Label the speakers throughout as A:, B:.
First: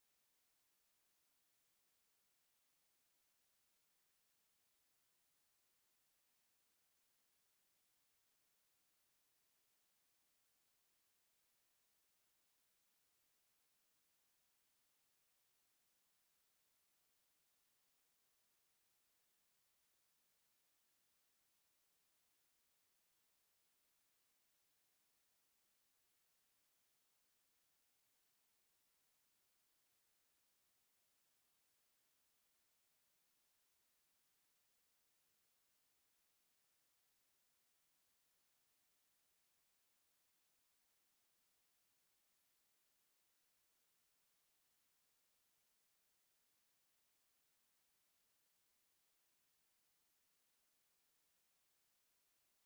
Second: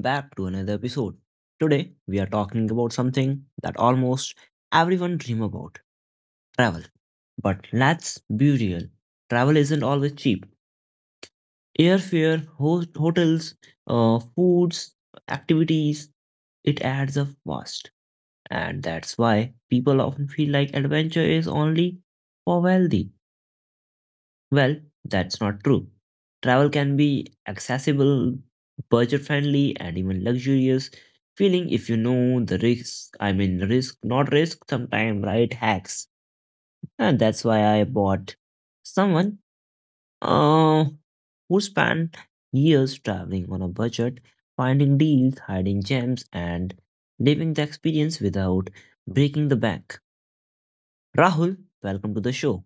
A: back to another episode. Today we are talking about something that almost everyone dream about, travel. But let's be real, travel isn't always cheap. Airfare, hotels, foods, activities, it adds up fast. And that's why people often feel like adventure is only for wealthy. Well, that's not true. Travel can be accessible, budget friendly, and even luxurious feeling if you know the risks. I mean, risk, not risk, sometimes, right? Hacks. And that's why I bought someone uh, who spent years traveling on a budget, finding deals, hiding gems, and living the experience without breaking the bank. Rahul, welcome to the show.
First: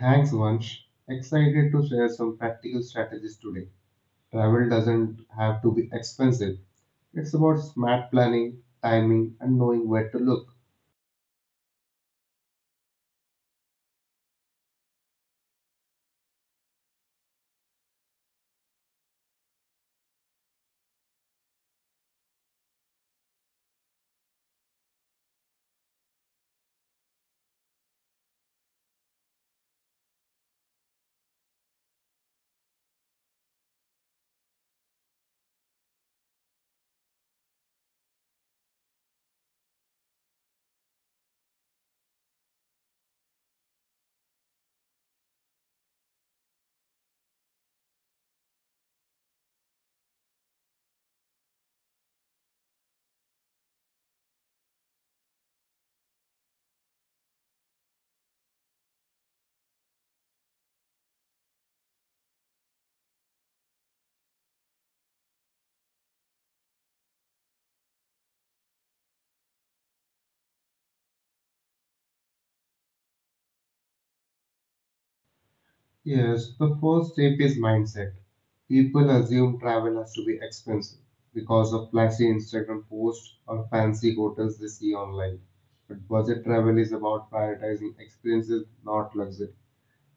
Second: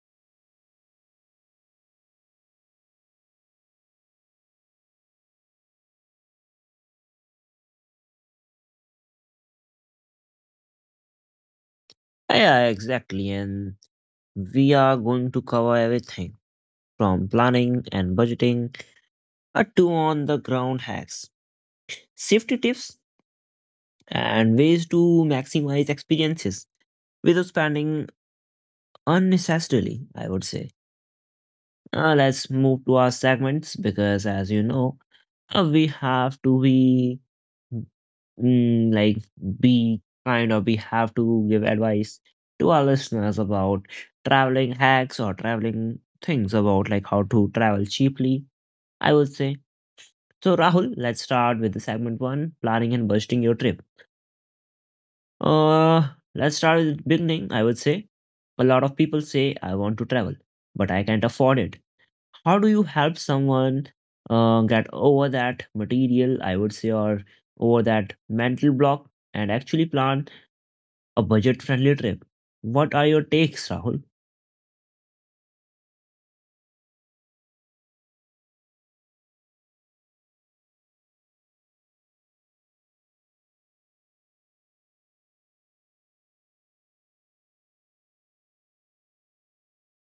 B: Thanks, Vansh. Excited to share some practical strategies today. Travel doesn't have to be expensive. It's about smart planning, timing, and knowing where to look.
A: Yeah, exactly. And we are going to cover everything from planning and budgeting to on the ground hacks, safety tips, and ways to maximize experiences without spending unnecessarily, I would say. Let's move to our segments because, as you know, we have to be mm, like we have to give advice to our listeners about traveling hacks or traveling things about like how to travel cheaply, I would say. So, Rahul, let's start with the segment one, planning and budgeting your trip. Uh, let's start with the beginning, I would say. A lot of people say, I want to travel, but I can't afford it. How do you help someone get over that material, I would say, or over that mental block and actually plan a budget friendly trip? What are your takes, Rahul?
B: Yes, the first step is mindset. People assume travel has to be expensive because of flashy Instagram posts or fancy hotels they see online. But budget travel is about prioritizing experiences, not luxury.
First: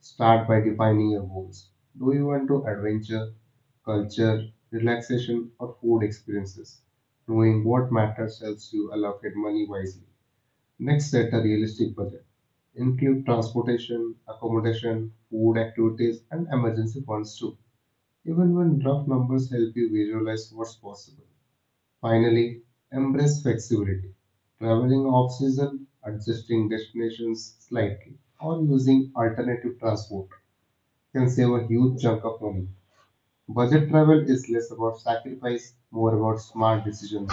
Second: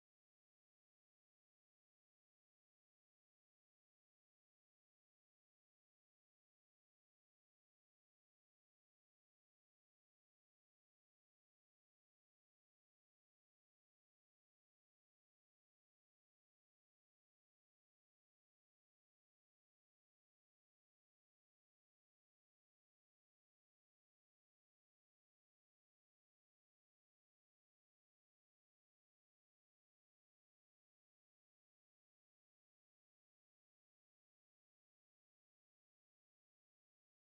B: Start by defining your goals. Do you want to adventure, culture, relaxation, or food experiences? Knowing what matters helps you allocate money wisely. Next, set a realistic budget. Include transportation, accommodation, food activities, and emergency funds too. Even when rough numbers help you visualize what's possible. Finally, embrace flexibility. Traveling off season, adjusting destinations slightly, or using alternative transport can save a huge chunk of money. Budget travel is less about sacrifice, more about smart decisions.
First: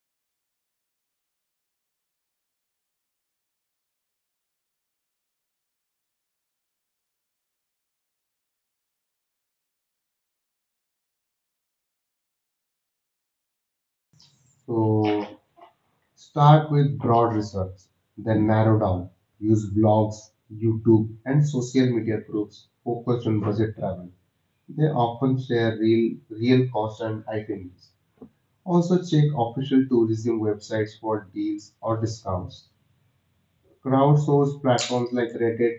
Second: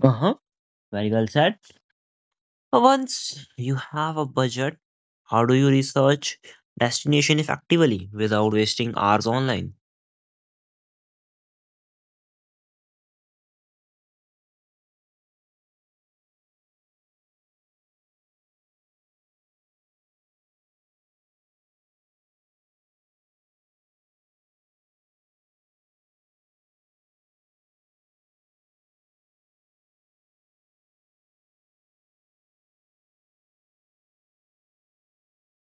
A: Uh huh. Very well said. Once you have a budget, how do you research destination effectively without wasting hours online?
B: So start with broad research, then narrow down. Use blogs, YouTube, and social media groups focused on budget travel. They often share real, real costs and itineraries. Also check official tourism websites for deals or discounts. Crowdsourced platforms like Reddit,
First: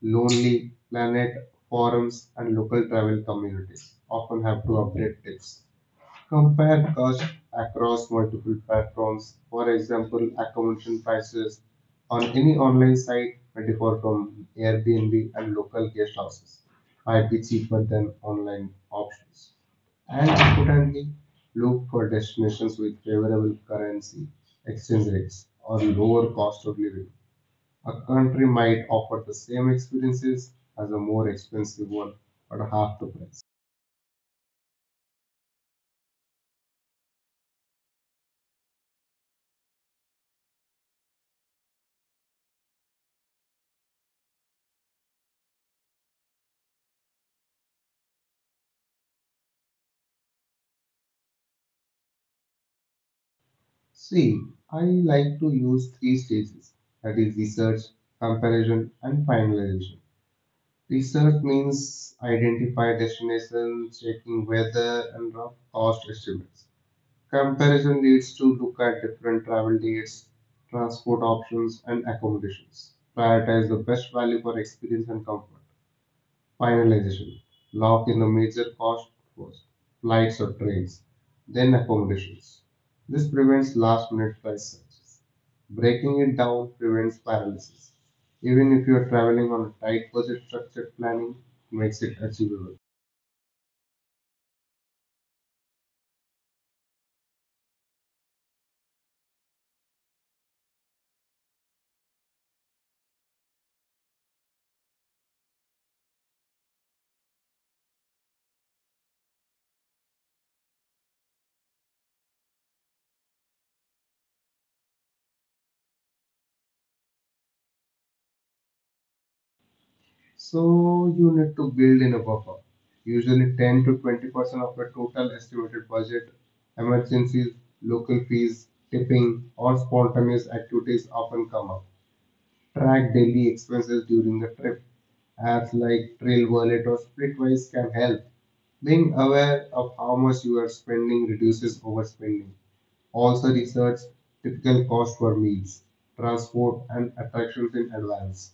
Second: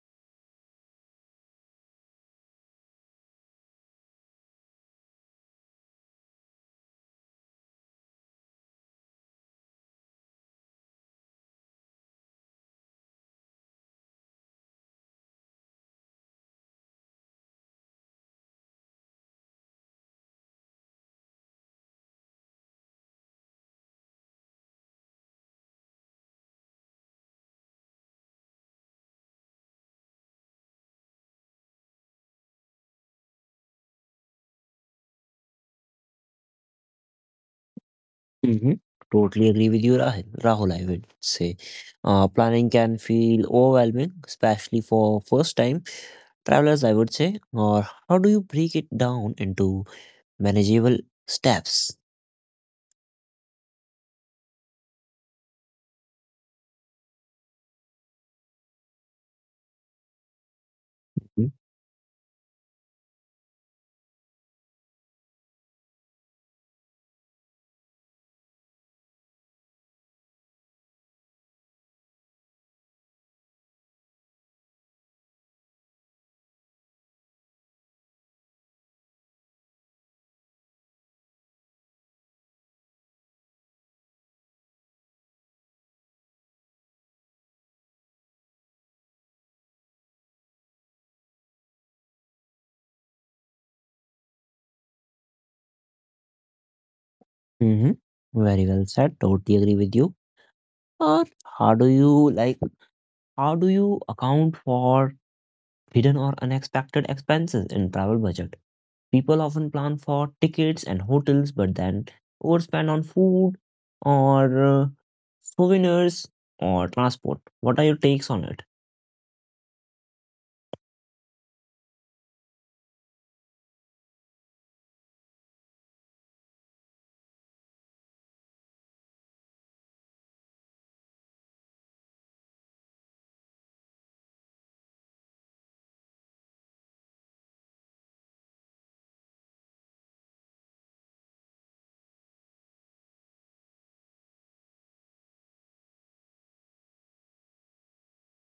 B: Lonely Planet, forums, and local travel communities often have to update tips. Compare costs across multiple platforms. For example, accommodation prices on any online site may differ from Airbnb, and local guest houses might be cheaper than online options. And importantly, look for destinations with favorable currency exchange rates or lower cost of living. A country might offer the same experiences as a more expensive one at half the price.
A: Hmm. Totally agree with you, Rahul. Rahul, I would say. Planning can feel overwhelming, especially for first time travelers, I would say. Or how do you break it down into manageable steps?
B: See, I like to use three stages, that is, research, comparison, and finalization. Research means identify destinations, checking weather, and rough cost estimates. Comparison leads to look at different travel dates, transport options, and accommodations. Prioritize the best value for experience and comfort. Finalization: lock in the major cost was flights or trains, then accommodations. This prevents last minute flight searches. Breaking it down prevents paralysis. Even if you are traveling on a tight budget, structured planning makes it achievable.
A: Mm-hmm. Very well said. Totally agree with you. Or how do you like, how do you account for hidden or unexpected expenses in travel budget? People often plan for tickets and hotels, but then overspend on food or souvenirs or transport. What are your takes on it?
B: So you need to build in a buffer, usually 10 to 20% of your total estimated budget. Emergencies, local fees, tipping, or spontaneous activities often come up. Track daily expenses during the trip. Apps like Trail Wallet or Splitwise can help. Being aware of how much you are spending reduces overspending. Also research typical cost for meals, transport and attractions in advance.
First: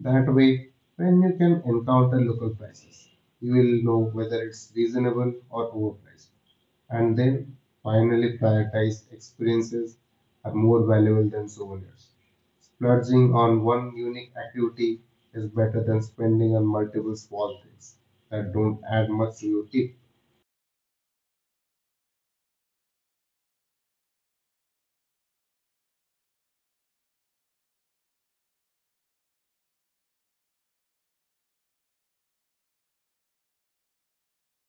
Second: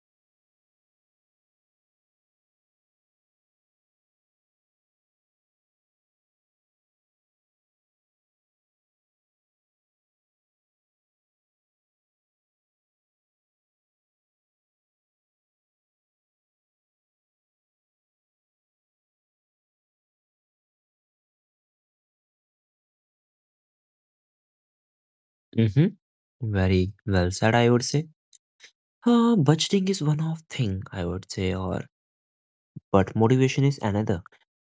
B: That way, when you can encounter local prices, you will know whether it's reasonable or overpriced, and then finally prioritize experiences are more valuable than souvenirs. Splurging on one unique activity is better than spending on multiple small things that don't add much to your tip.
A: Mm-hmm. Very well said, I would say. Budgeting is one of thing, I would say, or but motivation is another.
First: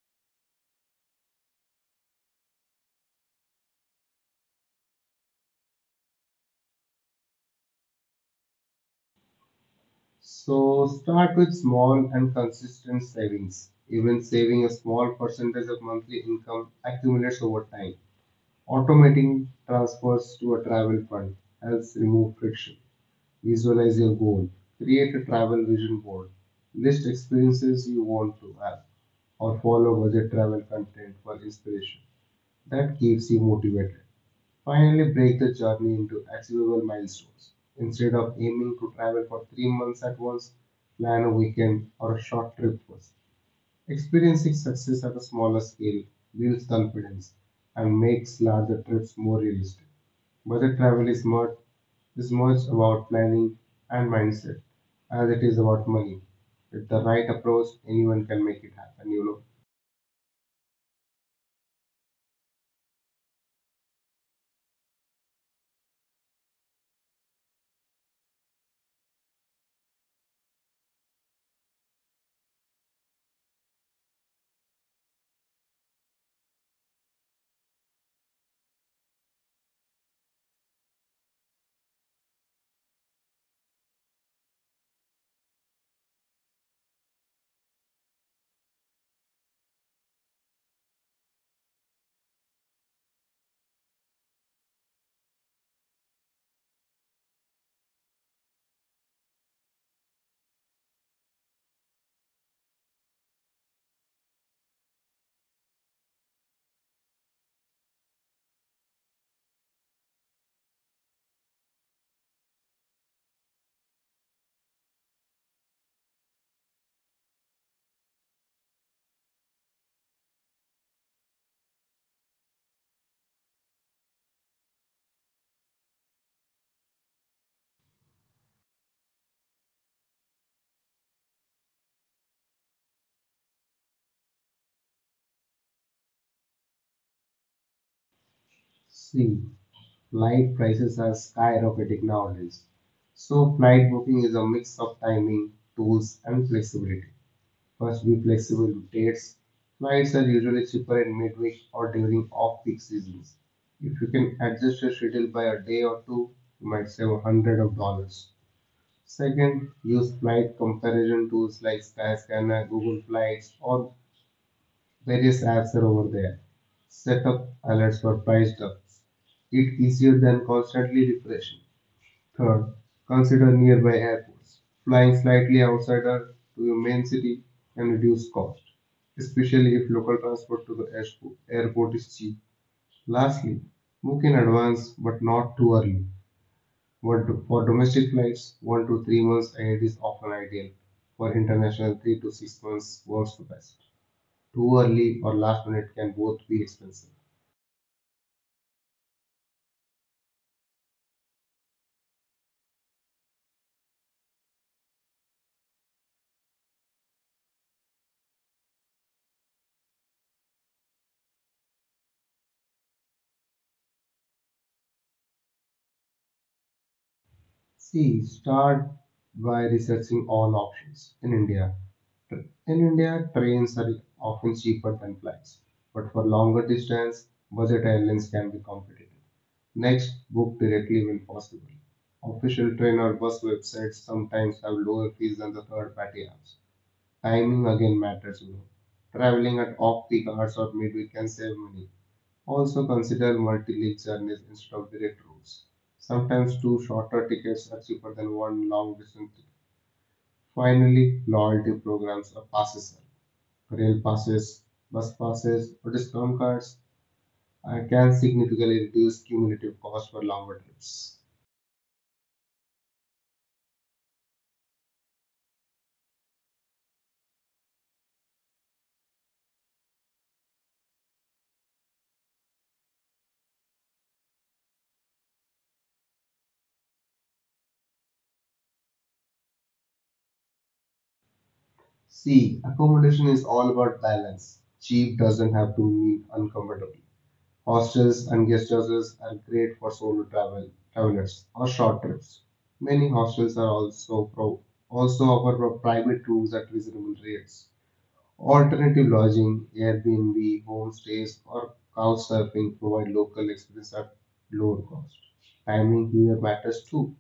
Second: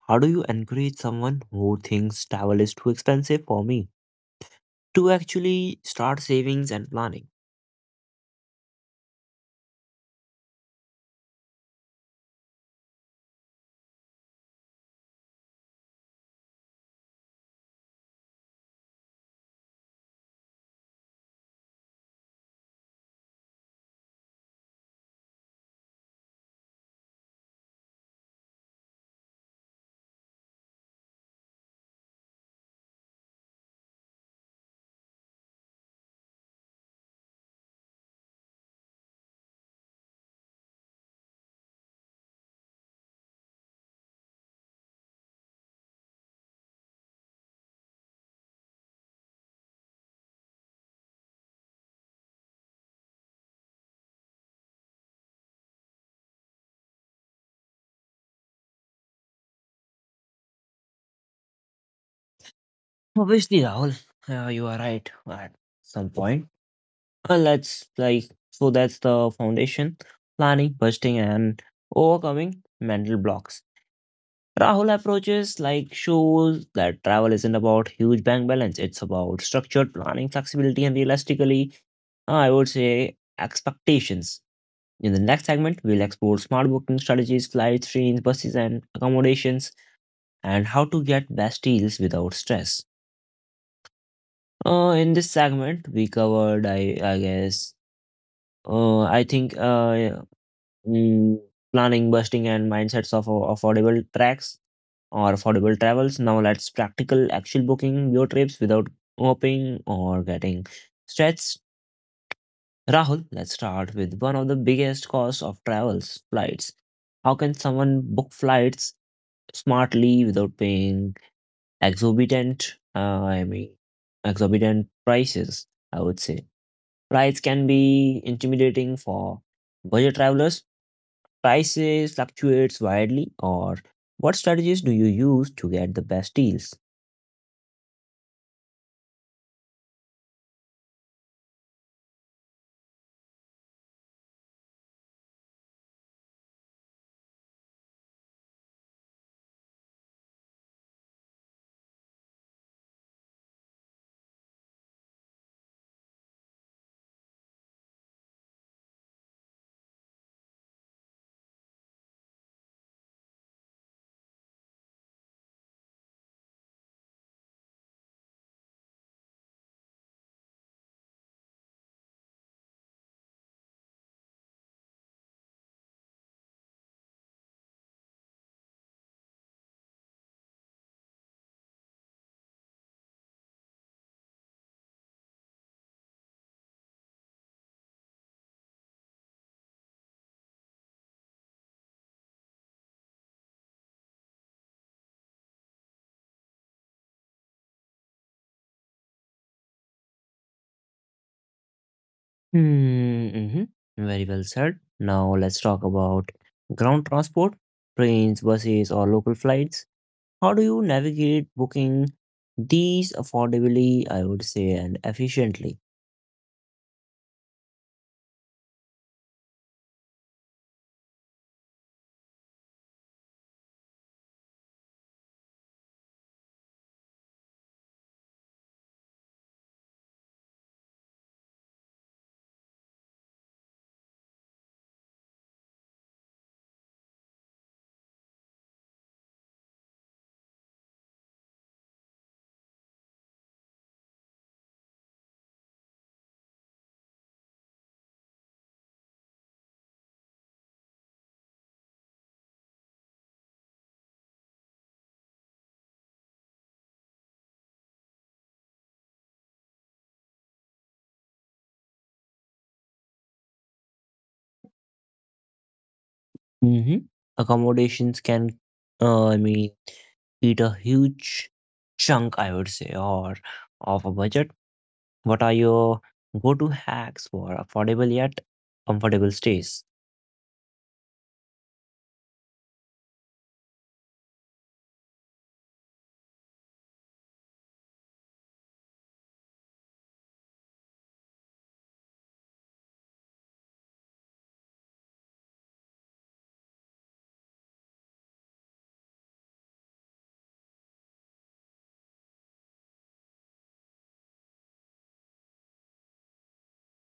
A: How do you encourage someone who thinks travel is too expensive for me to actually start savings and planning?
B: So start with small and consistent savings. Even saving a small percentage of monthly income accumulates over time. Automating transfers to a travel fund helps remove friction. Visualize your goal. Create a travel vision board. List experiences you want to have or follow budget travel content for inspiration. That keeps you motivated. Finally, break the journey into achievable milestones. Instead of aiming to travel for 3 months at once, plan a weekend or a short trip first. Experiencing success at a smaller scale builds confidence and makes larger trips more realistic. Budget travel is much about planning and mindset as it is about money. With the right approach, anyone can make it happen, you know.
A: Obviously, Rahul, you are right at some point. Well, that's like, so that's the foundation, planning, budgeting, and overcoming mental blocks. Rahul approaches like shows that travel isn't about huge bank balance; it's about structured planning, flexibility, and realistically, I would say, expectations. In the next segment, we'll explore smart booking strategies, flights, trains, buses, and accommodations, and how to get best deals without stress. In this segment, we covered, I guess, uh, I think, uh, mm, planning, busting, and mindsets of affordable tracks or affordable travels. Now let's practical actual booking your trips without hoping or getting stretched. Rahul, let's start with one of the biggest costs of travels, flights. How can someone book flights smartly without paying exorbitant, I mean, exorbitant prices? I would say. Price can be intimidating for budget travelers. Prices fluctuates widely, or what strategies do you use to get the best deals?
B: See, flight prices are skyrocketing nowadays. So, flight booking is a mix of timing, tools, and flexibility. First, be flexible to dates. Flights are usually cheaper in midweek or during off peak seasons. If you can adjust your schedule by a day or two, you might save a hundred of dollars. Second, use flight comparison tools like Skyscanner, Google Flights, or various apps are over there. Set up alerts for price drops. It's easier than constantly refreshing. Third, consider nearby airports. Flying slightly outside to your main city can reduce cost, especially if local transport to the airport is cheap. Lastly, book in advance but not too early. But for domestic flights, 1 to 3 months ahead is often ideal. For international, 3 to 6 months works the best. Too early or last minute can both be expensive.
A: Mm-hmm. Very well said. Now let's talk about ground transport, trains, buses, or local flights. How do you navigate booking these affordably, I would say, and efficiently?
B: See, start by researching all options. In India, trains are often cheaper than flights, but for longer distance, budget airlines can be competitive. Next, book directly when possible. Official train or bus websites sometimes have lower fees than the third-party apps. Timing again matters, you know. Traveling at off peak hours or midweek can save money. Also consider multi-league journeys instead of direct routes. Sometimes two shorter tickets are cheaper than one long distance ticket. Finally, loyalty programs or passes help: rail passes, bus passes, or discount cards can significantly reduce cumulative cost for longer trips.
A: Mm-hmm. Accommodations can, I mean, eat a huge chunk, I would say, or of a budget? What are your go-to hacks for affordable yet comfortable stays?
B: C. Accommodation is all about balance. Cheap doesn't have to mean uncomfortable. Hostels and guest houses are great for solo travelers or short trips. Many hostels are also offer private rooms at reasonable rates. Alternative lodging, Airbnb, homestays, or couchsurfing provide local experience at lower cost. Timing here matters too.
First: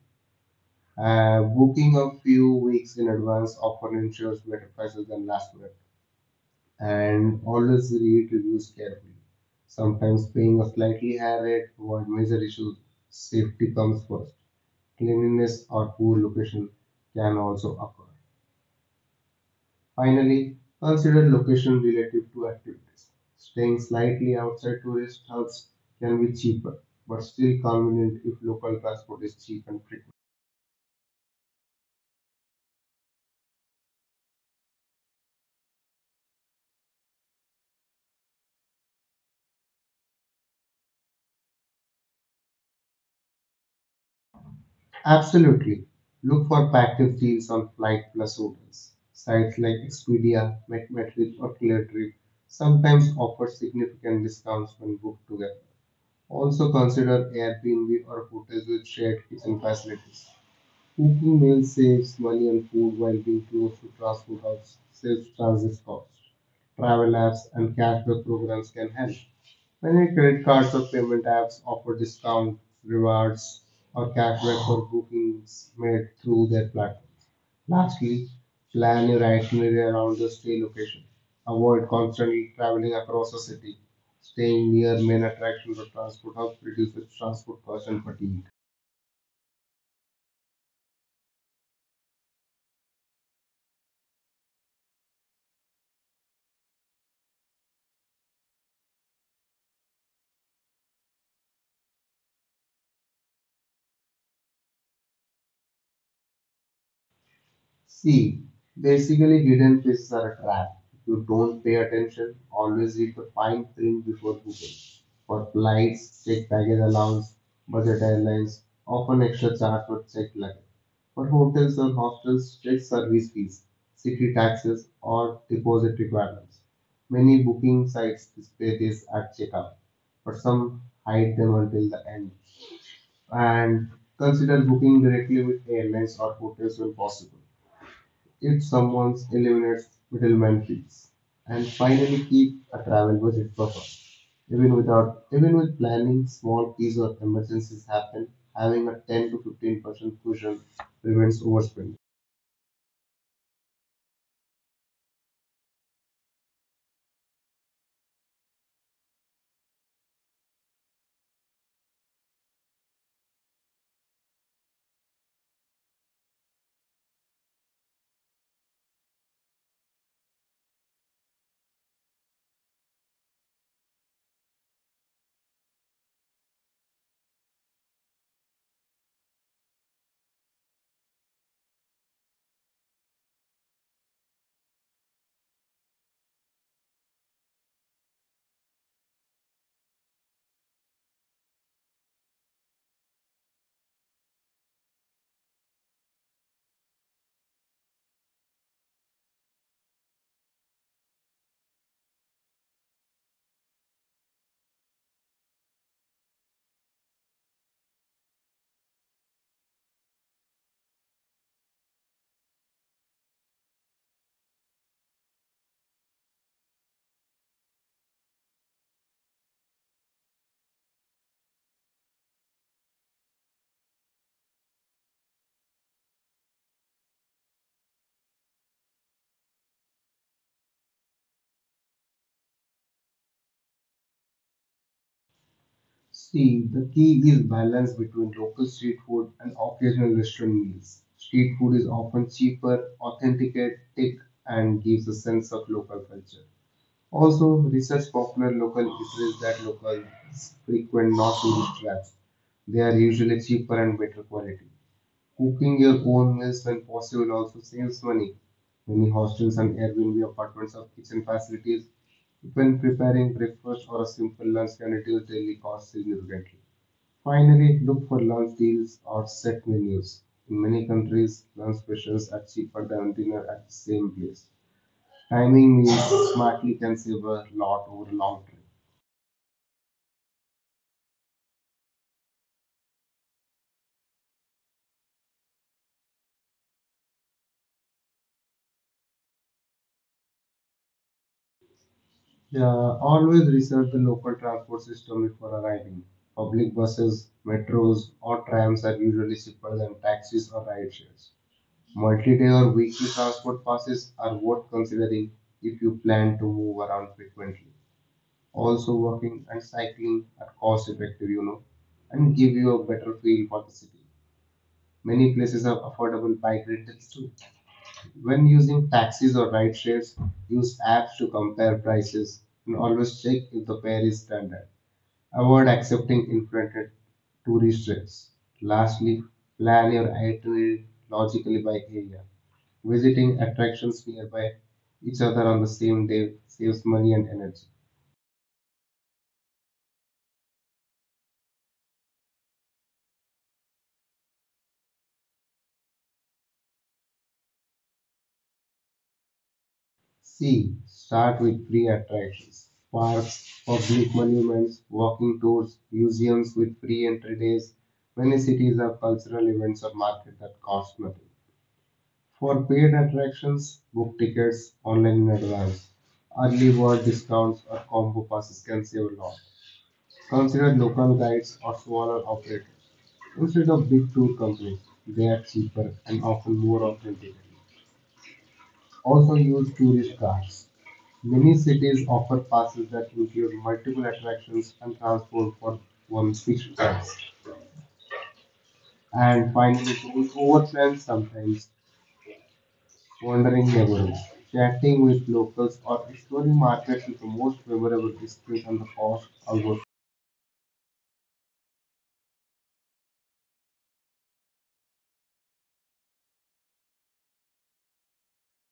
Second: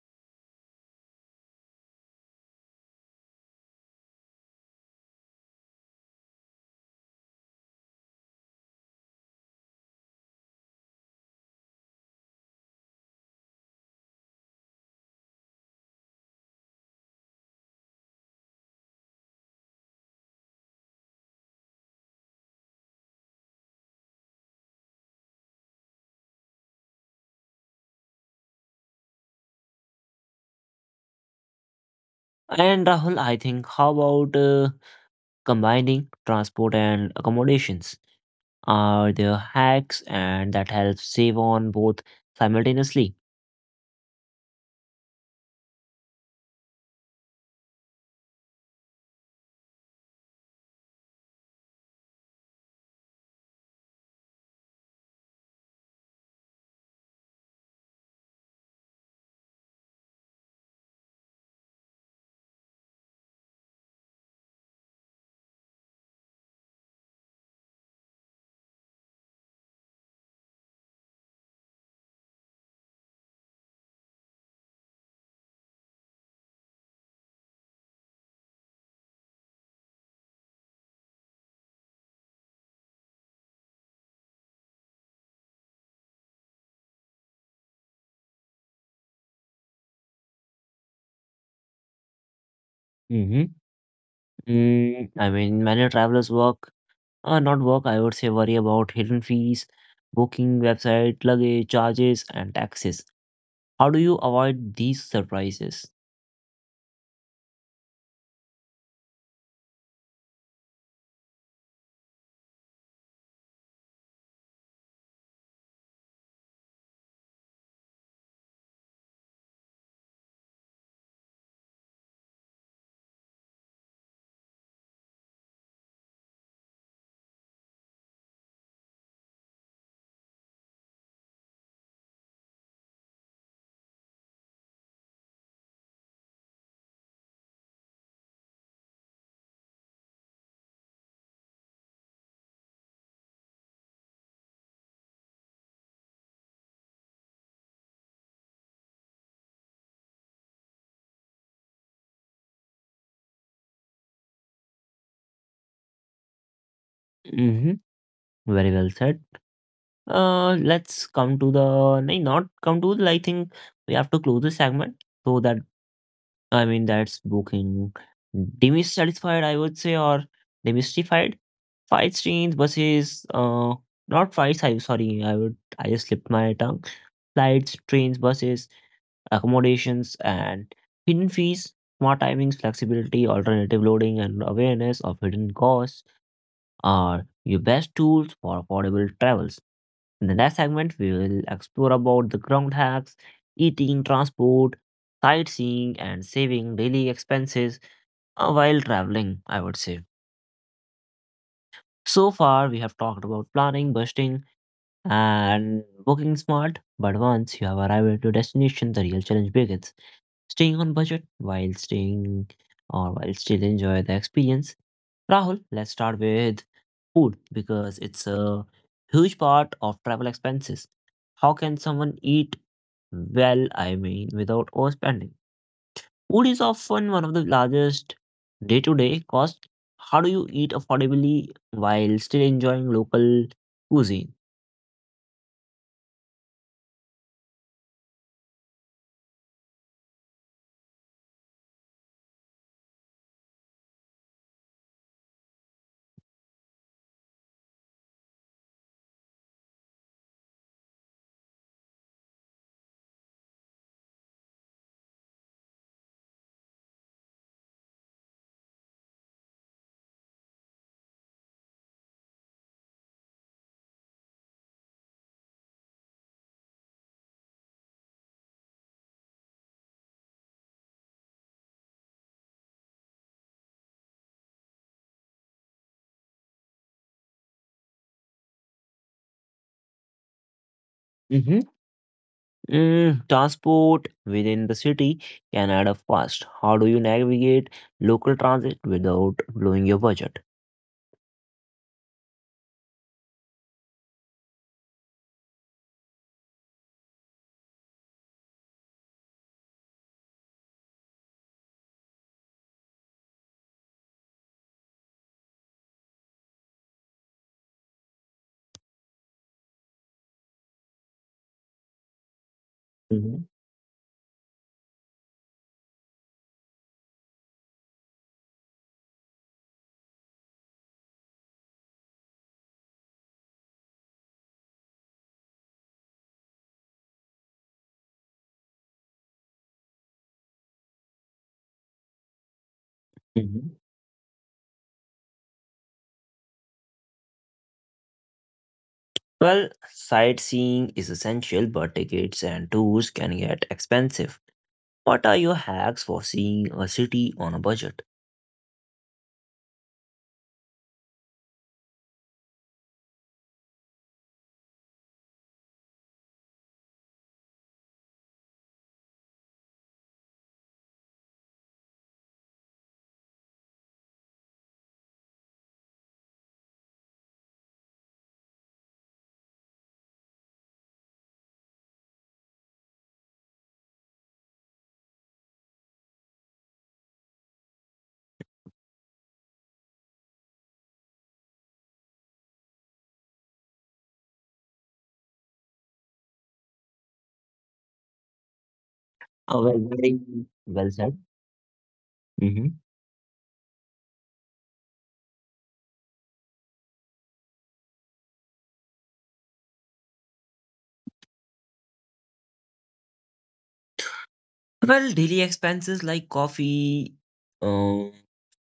B: Booking a few weeks in advance often ensures better prices than last minute, and always read reviews carefully. Sometimes paying a slightly higher rate to avoid major issues. Safety comes first. Cleanliness or poor location can also occur. Finally, consider location relative to activities. Staying slightly outside tourist hubs can be cheaper, but still convenient if local transport is cheap and frequent.
A: And Rahul, I think, how about combining transport and accommodations? Are there hacks and that helps save on both simultaneously?
B: Absolutely. Look for active deals on Flight Plus hotels. Sites like Expedia, MatMatrix, or ClearTrip sometimes offer significant discounts when booked together. Also consider Airbnb or hotels with shared kitchen facilities. Cooking meals saves money, and food while being close to transport hubs saves transit costs. Travel apps and cashback programs can help. Many credit cards or payment apps offer discounts, rewards, or cashback for bookings made through their platforms. Lastly, plan your itinerary around the stay location. Avoid constantly traveling across a city. Staying near main attractions or transport hubs reduces transport costs and fatigue.
A: Mm-hmm. Mm, I mean, many travelers work, not work, I would say, worry about hidden fees, booking website, luggage charges, and taxes. How do you avoid these surprises?
B: See, basically hidden places are a trap. If you don't pay attention, always read the fine print before booking. For flights, check baggage allowance; budget airlines often extra charge for checked luggage. For hotels and hostels, check service fees, city taxes, or deposit requirements. Many booking sites display this at checkout, but some hide them until the end. And consider booking directly with airlines or hotels when possible. If someone eliminates middleman fees, and finally keep a travel budget buffer. Even without even with planning, small fees or emergencies happen. Having a 10 to 15% cushion prevents overspending.
A: Hmm. Very well said. Let's come to the nay, not come to the. I think we have to close the segment so that I mean that's booking demystified, I would say, or demystified. Fight trains, buses. Not flights. I sorry. I would. I just slipped my tongue. Flights, trains, buses, accommodations, and hidden fees. Smart timings, flexibility, alternative loading, and awareness of hidden costs are your best tools for affordable travels. In the next segment, we will explore about the ground hacks, eating, transport, sightseeing, and saving daily expenses while traveling, I would say. So far, we have talked about planning, budgeting, and booking smart. But once you have arrived at your destination, the real challenge begins. Staying on budget while staying or while still enjoy the experience. Rahul, let's start with food, because it's a huge part of travel expenses. How can someone eat well, I mean, without overspending? Food is often one of the largest day to day costs. How do you eat affordably while still enjoying local cuisine?
B: See, the key is balance between local street food and occasional restaurant meals. Street food is often cheaper, authentic, thick, and gives a sense of local culture. Also, research popular local eateries that locals frequent, not tourist traps. They are usually cheaper and better quality. Cooking your own meals when possible also saves money. Many hostels and Airbnb apartments have kitchen facilities. When preparing breakfast or a simple lunch can reduce daily costs significantly. Finally, look for lunch deals or set menus. In many countries, lunch specials are cheaper than dinner at the same place. Timing means smartly conserve a lot over a long trip.
A: Hmm. Mm, transport within the city can add up fast. How do you navigate local transit without blowing your budget?
B: Yeah, always research the local transport system before arriving. Public buses, metros, or trams are usually cheaper than taxis or ride shares. Multi-day or weekly transport passes are worth considering if you plan to move around frequently. Also, walking and cycling are cost-effective, you know, and give you a better
A: Mhm.
B: feel for the city. Many places have affordable bike rentals too. When using taxis or ride shares, use apps to compare prices and always check if the fare is standard. Avoid accepting inflated tourist rates. Lastly, plan your itinerary logically by area. Visiting
A: Mhm.
B: attractions nearby each other on the same day saves money and energy.
A: Well, sightseeing is essential, but tickets and tours can get expensive. What are your hacks for seeing a city on a budget?
B: C. Start with free attractions. Parks, public monuments, walking tours, museums with free entry days. Many cities have cultural events or markets that cost nothing. For paid attractions, book tickets online in advance. Early bird discounts or combo passes can save a lot. Consider local guides or smaller operators. Instead of big tour companies, they are cheaper and often more authentic. Also use tourist cars. Many cities offer passes that include multiple attractions and transport for one's fixed price. And
A: Oh, well,
B: finally,
A: very
B: tours
A: well
B: overplan
A: said.
B: sometimes;
A: Hmm.
B: wandering neighborhoods, chatting with locals, or exploring markets is the most memorable experience on the cost almost.
A: Well, daily expenses like coffee, um,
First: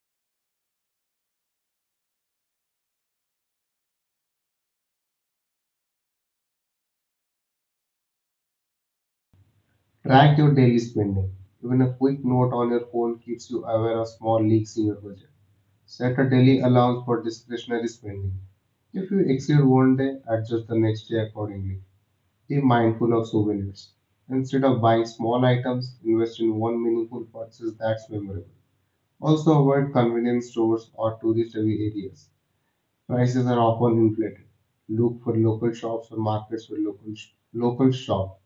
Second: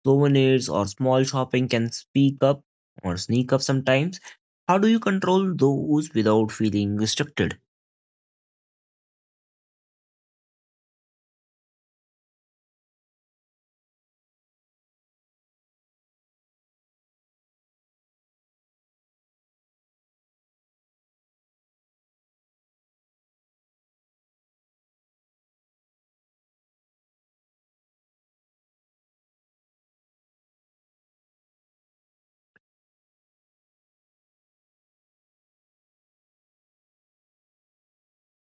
A: souvenirs, or small shopping can speak up or sneak up sometimes. How do you control those without feeling restricted?
B: Track your daily spending. Even a quick note on your phone keeps you aware of small leaks in your budget. Set a daily allowance for discretionary spending. If you exceed one day, adjust the next day accordingly. Be mindful of souvenirs. Instead of buying small items, invest in one meaningful purchase that's memorable. Also, avoid convenience stores or tourist heavy areas. Prices are often inflated. Look for local shops or markets for local shop.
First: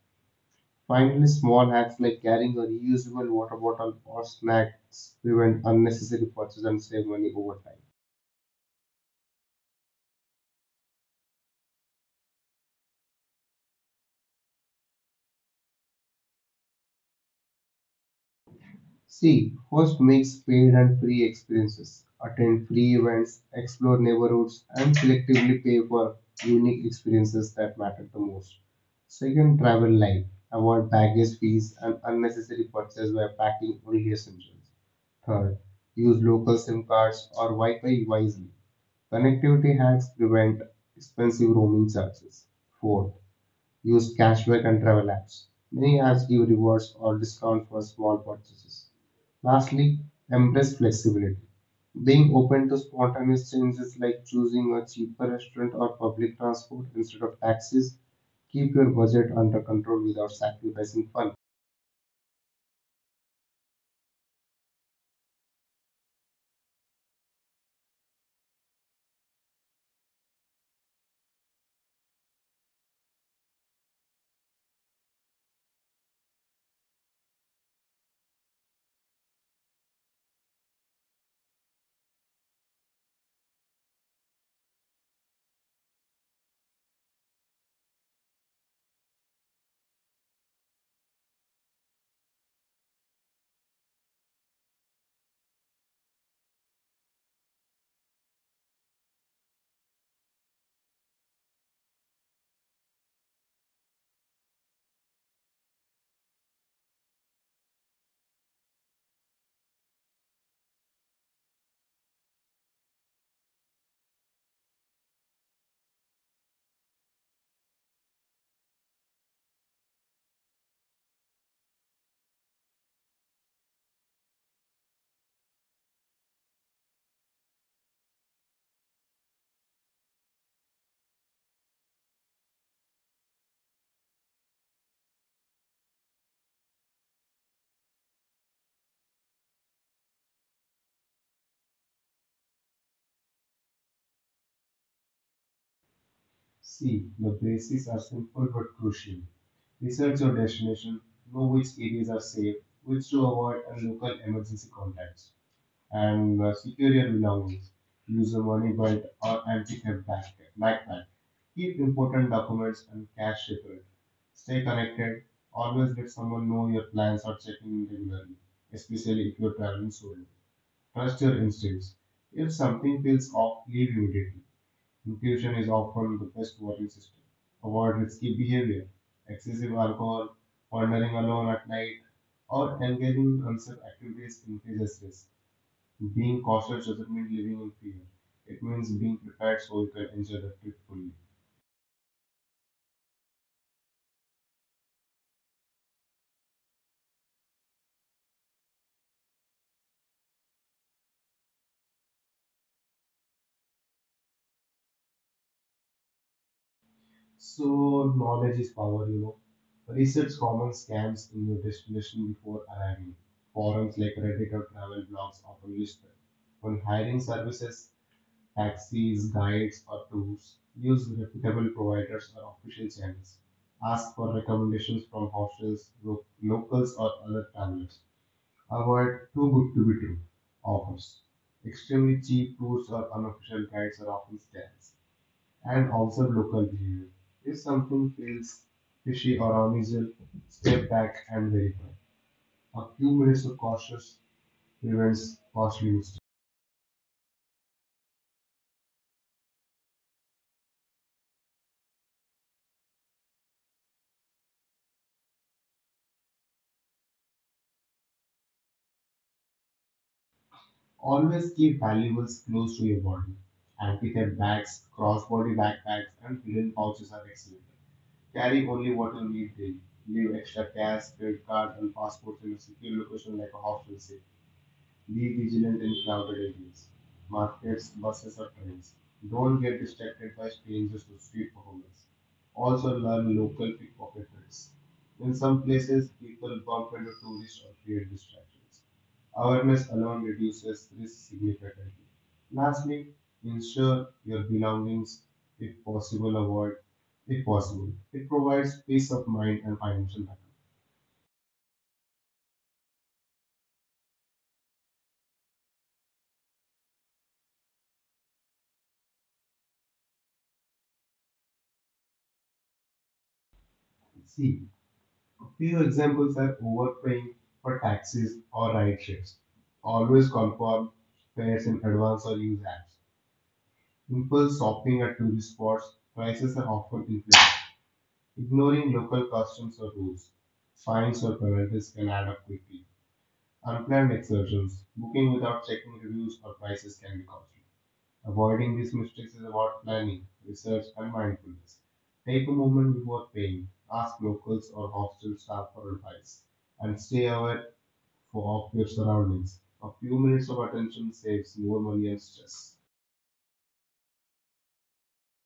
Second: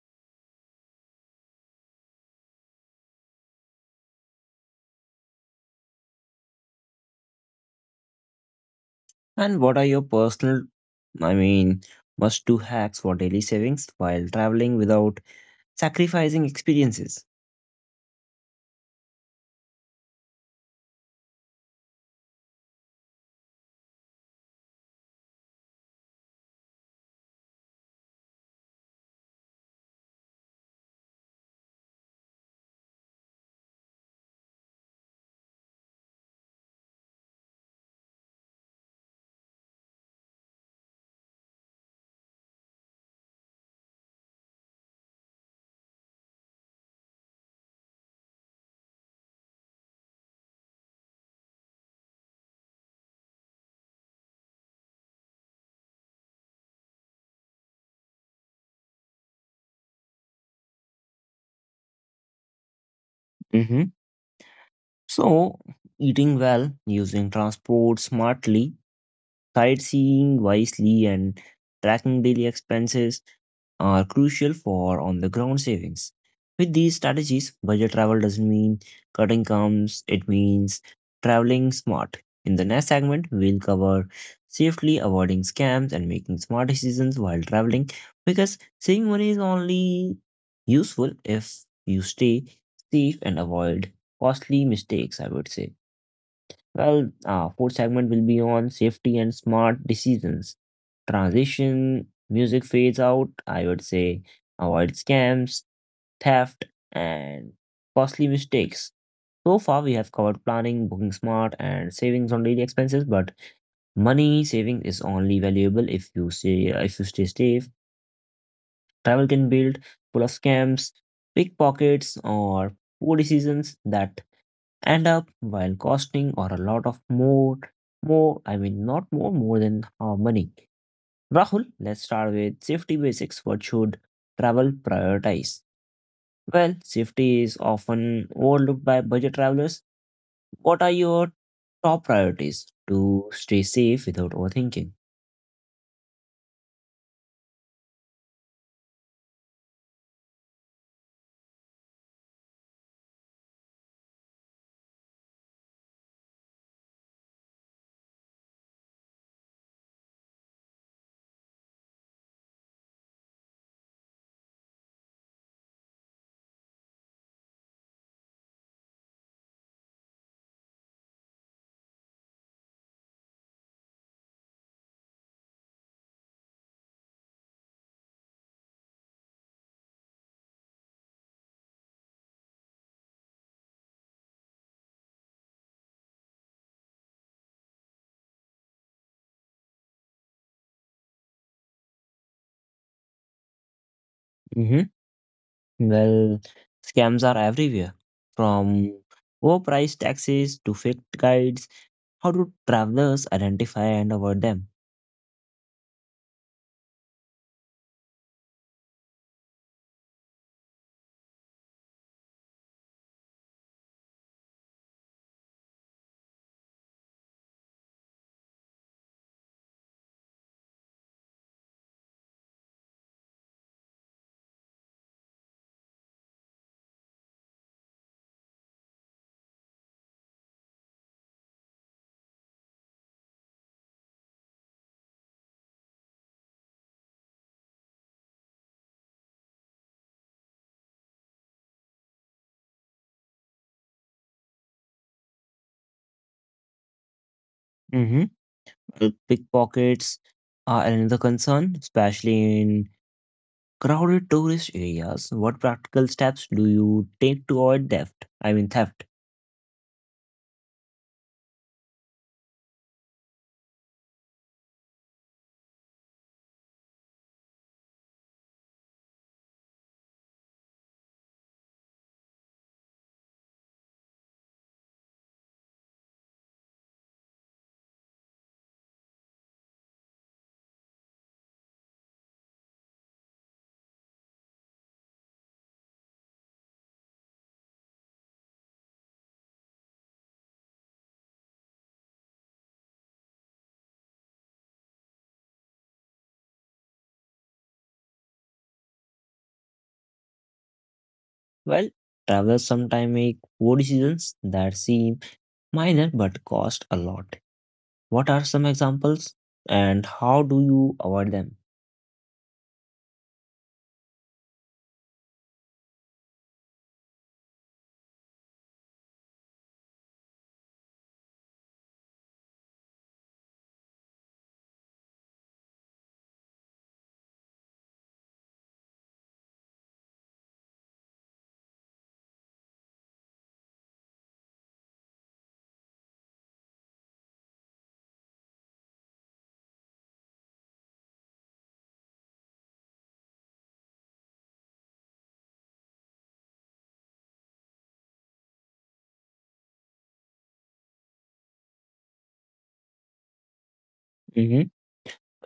B: Finally, small hacks like carrying a reusable water bottle or snacks prevent unnecessary purchases and save money over time.
A: And what are your personal, I mean, must do hacks for daily savings while traveling without sacrificing experiences.
B: C. Host mix paid and free experiences. Attend free events, explore neighborhoods, and selectively pay for unique experiences that matter the most. Second, travel light. Avoid baggage fees and unnecessary purchase by packing only essentials. Third, use local SIM cards or Wi Fi wisely. Connectivity hacks prevent expensive roaming charges. Fourth, use cashback and travel apps. Many apps give rewards or discounts for small purchases. Lastly, embrace flexibility. Being open to spontaneous changes like choosing a cheaper restaurant or public transport instead of taxis, keep your budget under control without sacrificing fun.
A: Hmm. So, eating well, using transport smartly, sightseeing wisely, and tracking daily expenses are crucial for on the ground savings. With these strategies, budget travel doesn't mean cutting comes, it means traveling smart. In the next segment, we'll cover safely avoiding scams and making smart decisions while traveling, because saving money is only useful if you stay safe and avoid costly mistakes, I would say. Well, fourth segment will be on safety and smart decisions. Transition, music fades out, I would say, avoid scams, theft, and costly mistakes. So far, we have covered planning, booking smart, and savings on daily expenses. But money saving is only valuable if you say if you stay safe. Travel can build full of scams, pickpockets, or poor decisions that end up while costing or a lot of more more I mean not more more than money. Rahul, let's start with safety basics. What should travel prioritize? Well, safety is often overlooked by budget travelers. What are your top priorities to stay safe without overthinking?
B: C. The basics are simple but crucial. Research your destination, know which areas are safe, which to avoid, and local emergency contacts. And secure your belongings. Use a money belt or backpack. Keep important documents and cash separate. Stay connected. Always let someone know your plans or checking regularly, especially if you're traveling solo. Trust your instincts. If something feels off, leave immediately. Intuition is often the best warning system. Avoid risky behavior, excessive alcohol, wandering alone at night, or engaging in unsafe activities increases risk. Being cautious doesn't mean living in fear. It means being prepared so you can enjoy the trip fully.
A: Hmm. Well, scams are everywhere, from overpriced taxis to fake guides. How do travelers identify and avoid
B: So knowledge is power, you know. Research common scams in your destination before arriving. Forums like Reddit or travel blogs often list them. When hiring services, taxis, guides, or tours, use reputable providers or official channels. Ask for recommendations from hostels, locals, or other travelers. Avoid too good to be true offers. Extremely cheap tours or unofficial guides are often scams. And observe local behavior. If something feels fishy or unusual, step back and verify. A few minutes of cautious prevents costly mistakes.
A: them? Pickpockets are another concern, especially in crowded tourist areas. What practical steps do you take to avoid theft? I mean, theft.
B: Always keep valuables close to your body. Anti-theft bags, cross-body backpacks, and hidden pouches are excellent. Carry only what you need daily. Leave extra cash, credit card, and passports in a secure location like a hostel safe. Be vigilant in crowded areas, markets, buses, or trains. Don't get distracted by strangers or street performers. Also, learn local pickpocket tricks. In some places, people bump into tourists or create distractions. Awareness alone reduces risk significantly. Lastly, ensure your belongings, if possible, avoid if possible. It provides peace of mind and financial backup.
A: Well, travelers sometimes make poor decisions that seem minor but cost a lot. What are some examples and how do you avoid them?
B: See, few examples are overpaying for taxis or ride shares. Always confirm fares in advance or use apps. Impulse shopping at tourist spots. Prices are often inflated. Ignoring local customs or rules. Fines or penalties can add up quickly. Unplanned excursions. Booking without checking reviews or prices can be costly. Avoiding these mistakes is about planning, research, and mindfulness. Take a moment before paying, ask locals or hostel staff for advice, and stay aware for, of your surroundings. A few minutes of attention saves more money and stress.
A: Mhm.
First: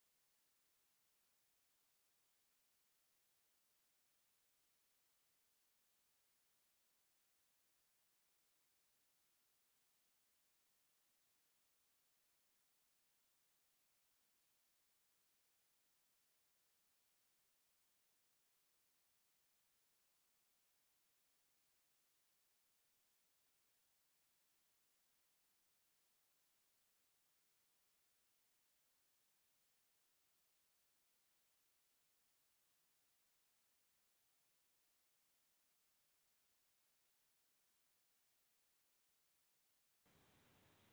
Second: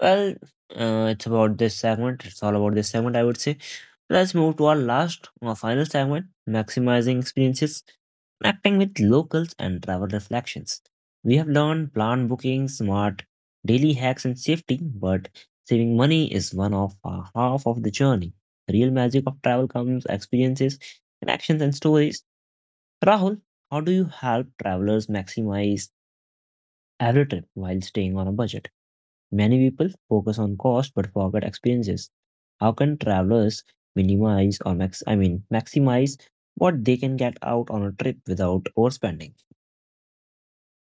A: Well, it's about this segment. It's all about this segment, I would say. Let's move to our last, our final segment, maximizing experiences, connecting with locals, and travel reflections. We have learned plan booking, smart daily hacks, and safety, but saving money is one of half of the journey. The real magic of travel comes experiences, connections, and stories. Rahul, how do you help travelers maximize every trip while staying on a budget? Many people focus on cost but forget experiences. How can travelers minimize or max I mean maximize what they can get out on a trip without overspending?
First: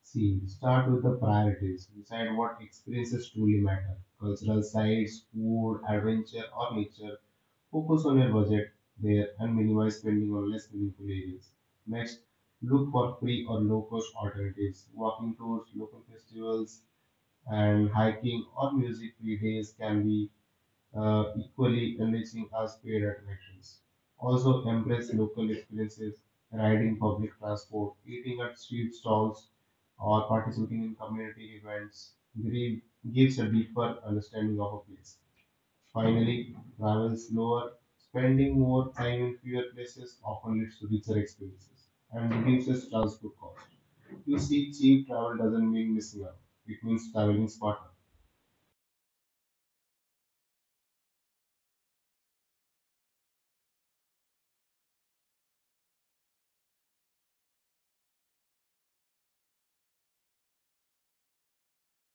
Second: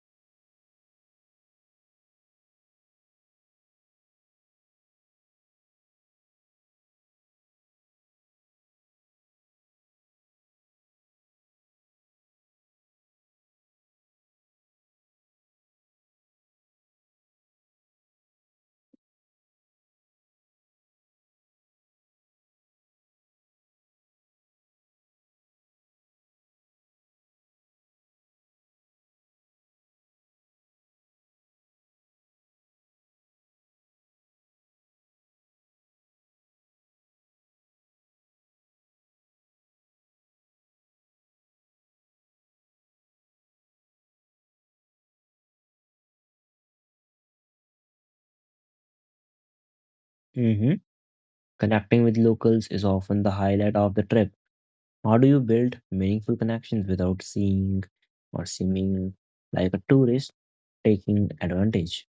B: C. Start with the priorities. Decide what experiences truly matter: cultural sites, food, adventure, or nature. Focus on your budget there and minimize spending on less meaningful areas. Next, look for free or low cost alternatives. Walking tours, local festivals, and hiking or music free days can be equally enriching as paid attractions. Also, embrace local experiences, riding public transport, eating at street stalls, or participating in community events. Give- Gives a deeper understanding of a place. Finally, travel slower, spending more time in fewer places often leads to richer experiences and reduces transport costs. You see, cheap travel doesn't mean missing out. It means traveling smarter.
A: Mhm. Connecting with locals is often the highlight of the trip. How do you build meaningful connections without seeing or seeming like a tourist taking advantage?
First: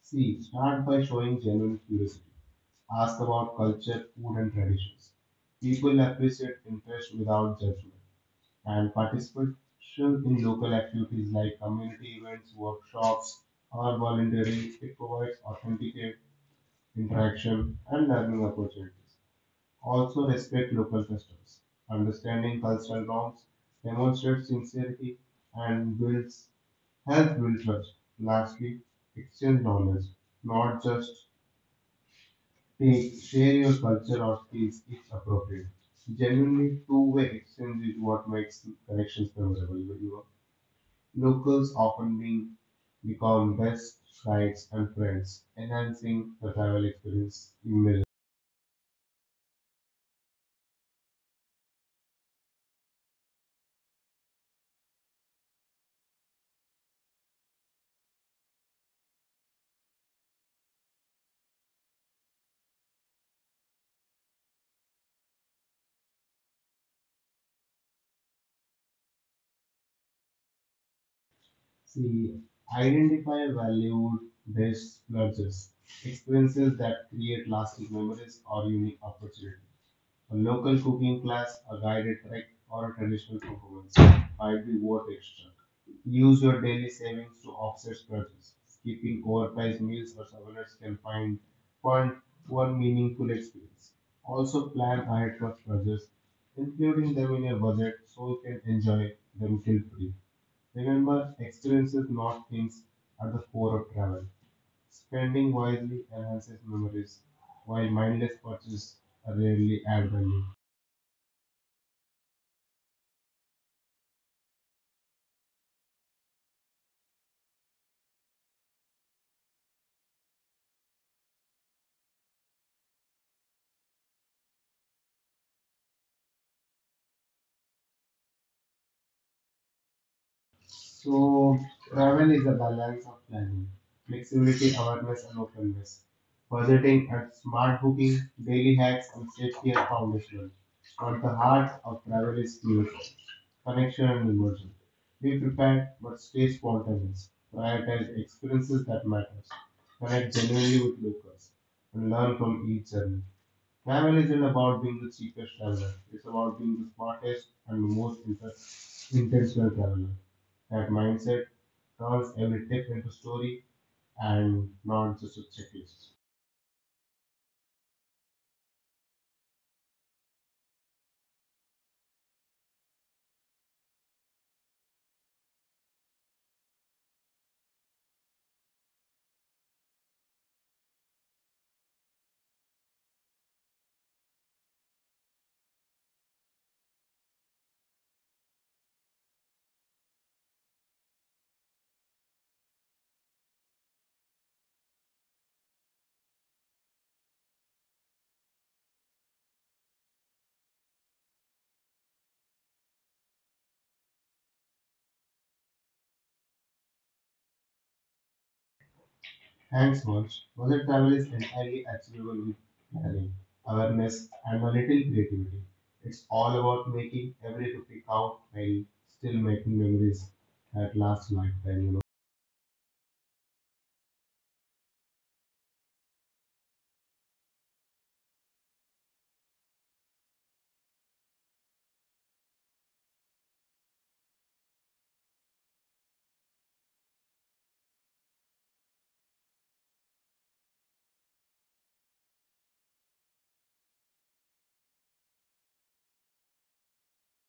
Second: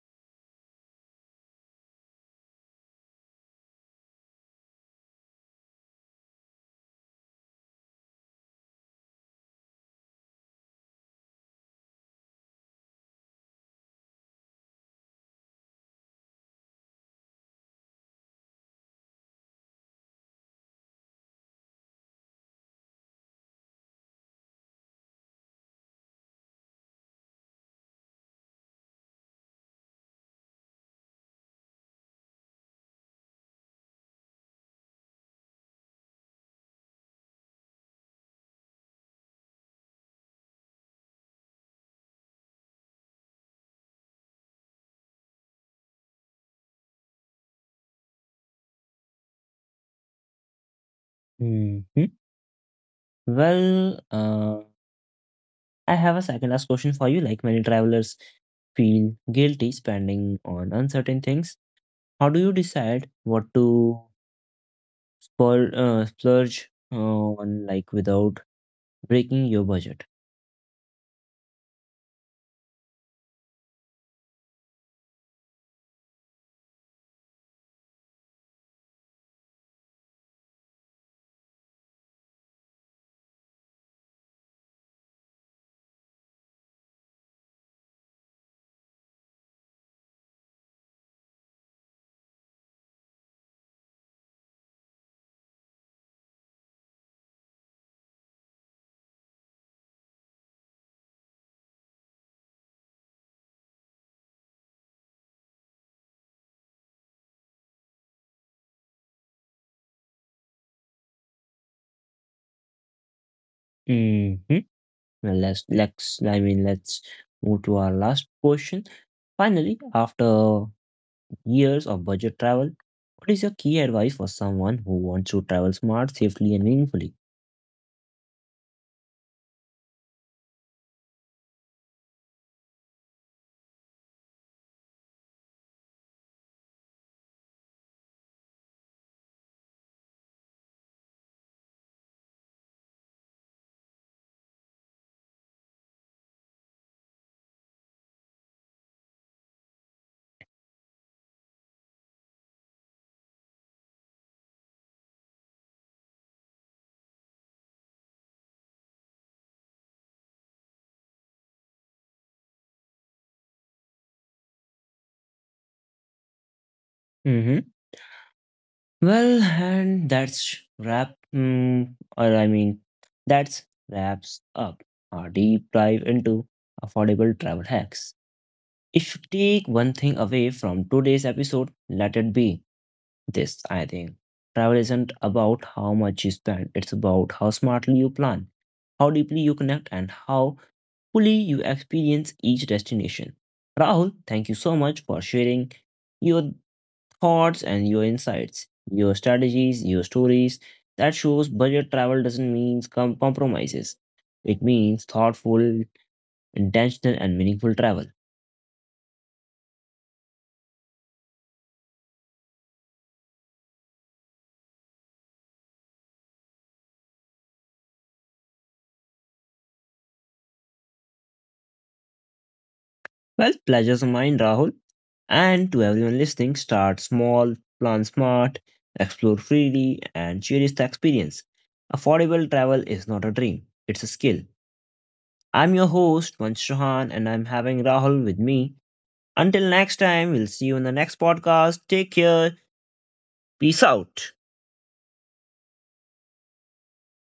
B: See, start by showing genuine curiosity. Ask about culture, food, and traditions. People appreciate interest without judgment. And participation in local activities like community events, workshops, or volunteering, it provides authentic interaction, and learning opportunities. Also, respect local customs. Understanding cultural norms demonstrates sincerity and builds help build trust. Lastly, exchange knowledge, not just take, share your culture or skills if appropriate. Genuinely two-way exchange is what makes connections memorable. You know, locals often being become best guides and friends, enhancing the travel experience immeasurably.
A: Mhm. Well, I have a second last question for you. Like, many travelers feel guilty spending on uncertain things. How do you decide what to spur, splurge on, like, without breaking your budget?
B: See, identify valued best lodges, experiences that create lasting memories or unique opportunities. A local cooking class, a guided trek, or a traditional performance might be worth extra. Use your daily savings to offset splurges. Skipping overpriced meals or souvenirs can find fund one meaningful experience. Also plan ahead for splurges, including them in your budget so you can enjoy them guilt-free. Remember, experiences, not things, are the core of travel. Spending wisely enhances memories, while mindless purchases rarely add value.
A: Mm-hmm. Let's I mean let's move to our last question. Finally, after years of budget travel, what is your key advice for someone who wants to travel smart, safely, and meaningfully?
B: So, travel is a balance of planning, flexibility, awareness, and openness. Budgeting and smart booking, daily hacks, and safety are foundational. But the heart of travel is curiosity, connection and immersion. Be prepared, but stay spontaneous. Prioritize experiences that matter. Connect genuinely with locals and learn from each journey. Travel isn't about being the cheapest traveler. It's about being the smartest and most intentional traveler. That mindset turns every trip into story and not just a checklist.
A: Hmm. Well, and that's wrap. Mm, or I mean, that's wraps up our deep dive into affordable travel hacks. If you take one thing away from today's episode, let it be this, I think. Travel isn't about how much you spend, it's about how smartly you plan, how deeply you connect, and how fully you experience each destination. Rahul, thank you so much for sharing your thoughts and your insights, your strategies, your stories. That shows budget travel doesn't mean compromises, it means thoughtful, intentional, and meaningful travel.
B: Thanks, Monch. Budget travel is entirely achievable with planning, awareness, and a little creativity. It's all about making every rupee count while still making memories that last lifetime.
A: Well, pleasure's mine, Rahul. And to everyone listening, start small, plan smart, explore freely, and cherish the experience. Affordable travel is not a dream, it's a skill. I'm your host, Vansh Chauhan, and I'm having Rahul with me. Until next time, we'll see you in the next podcast. Take care. Peace out.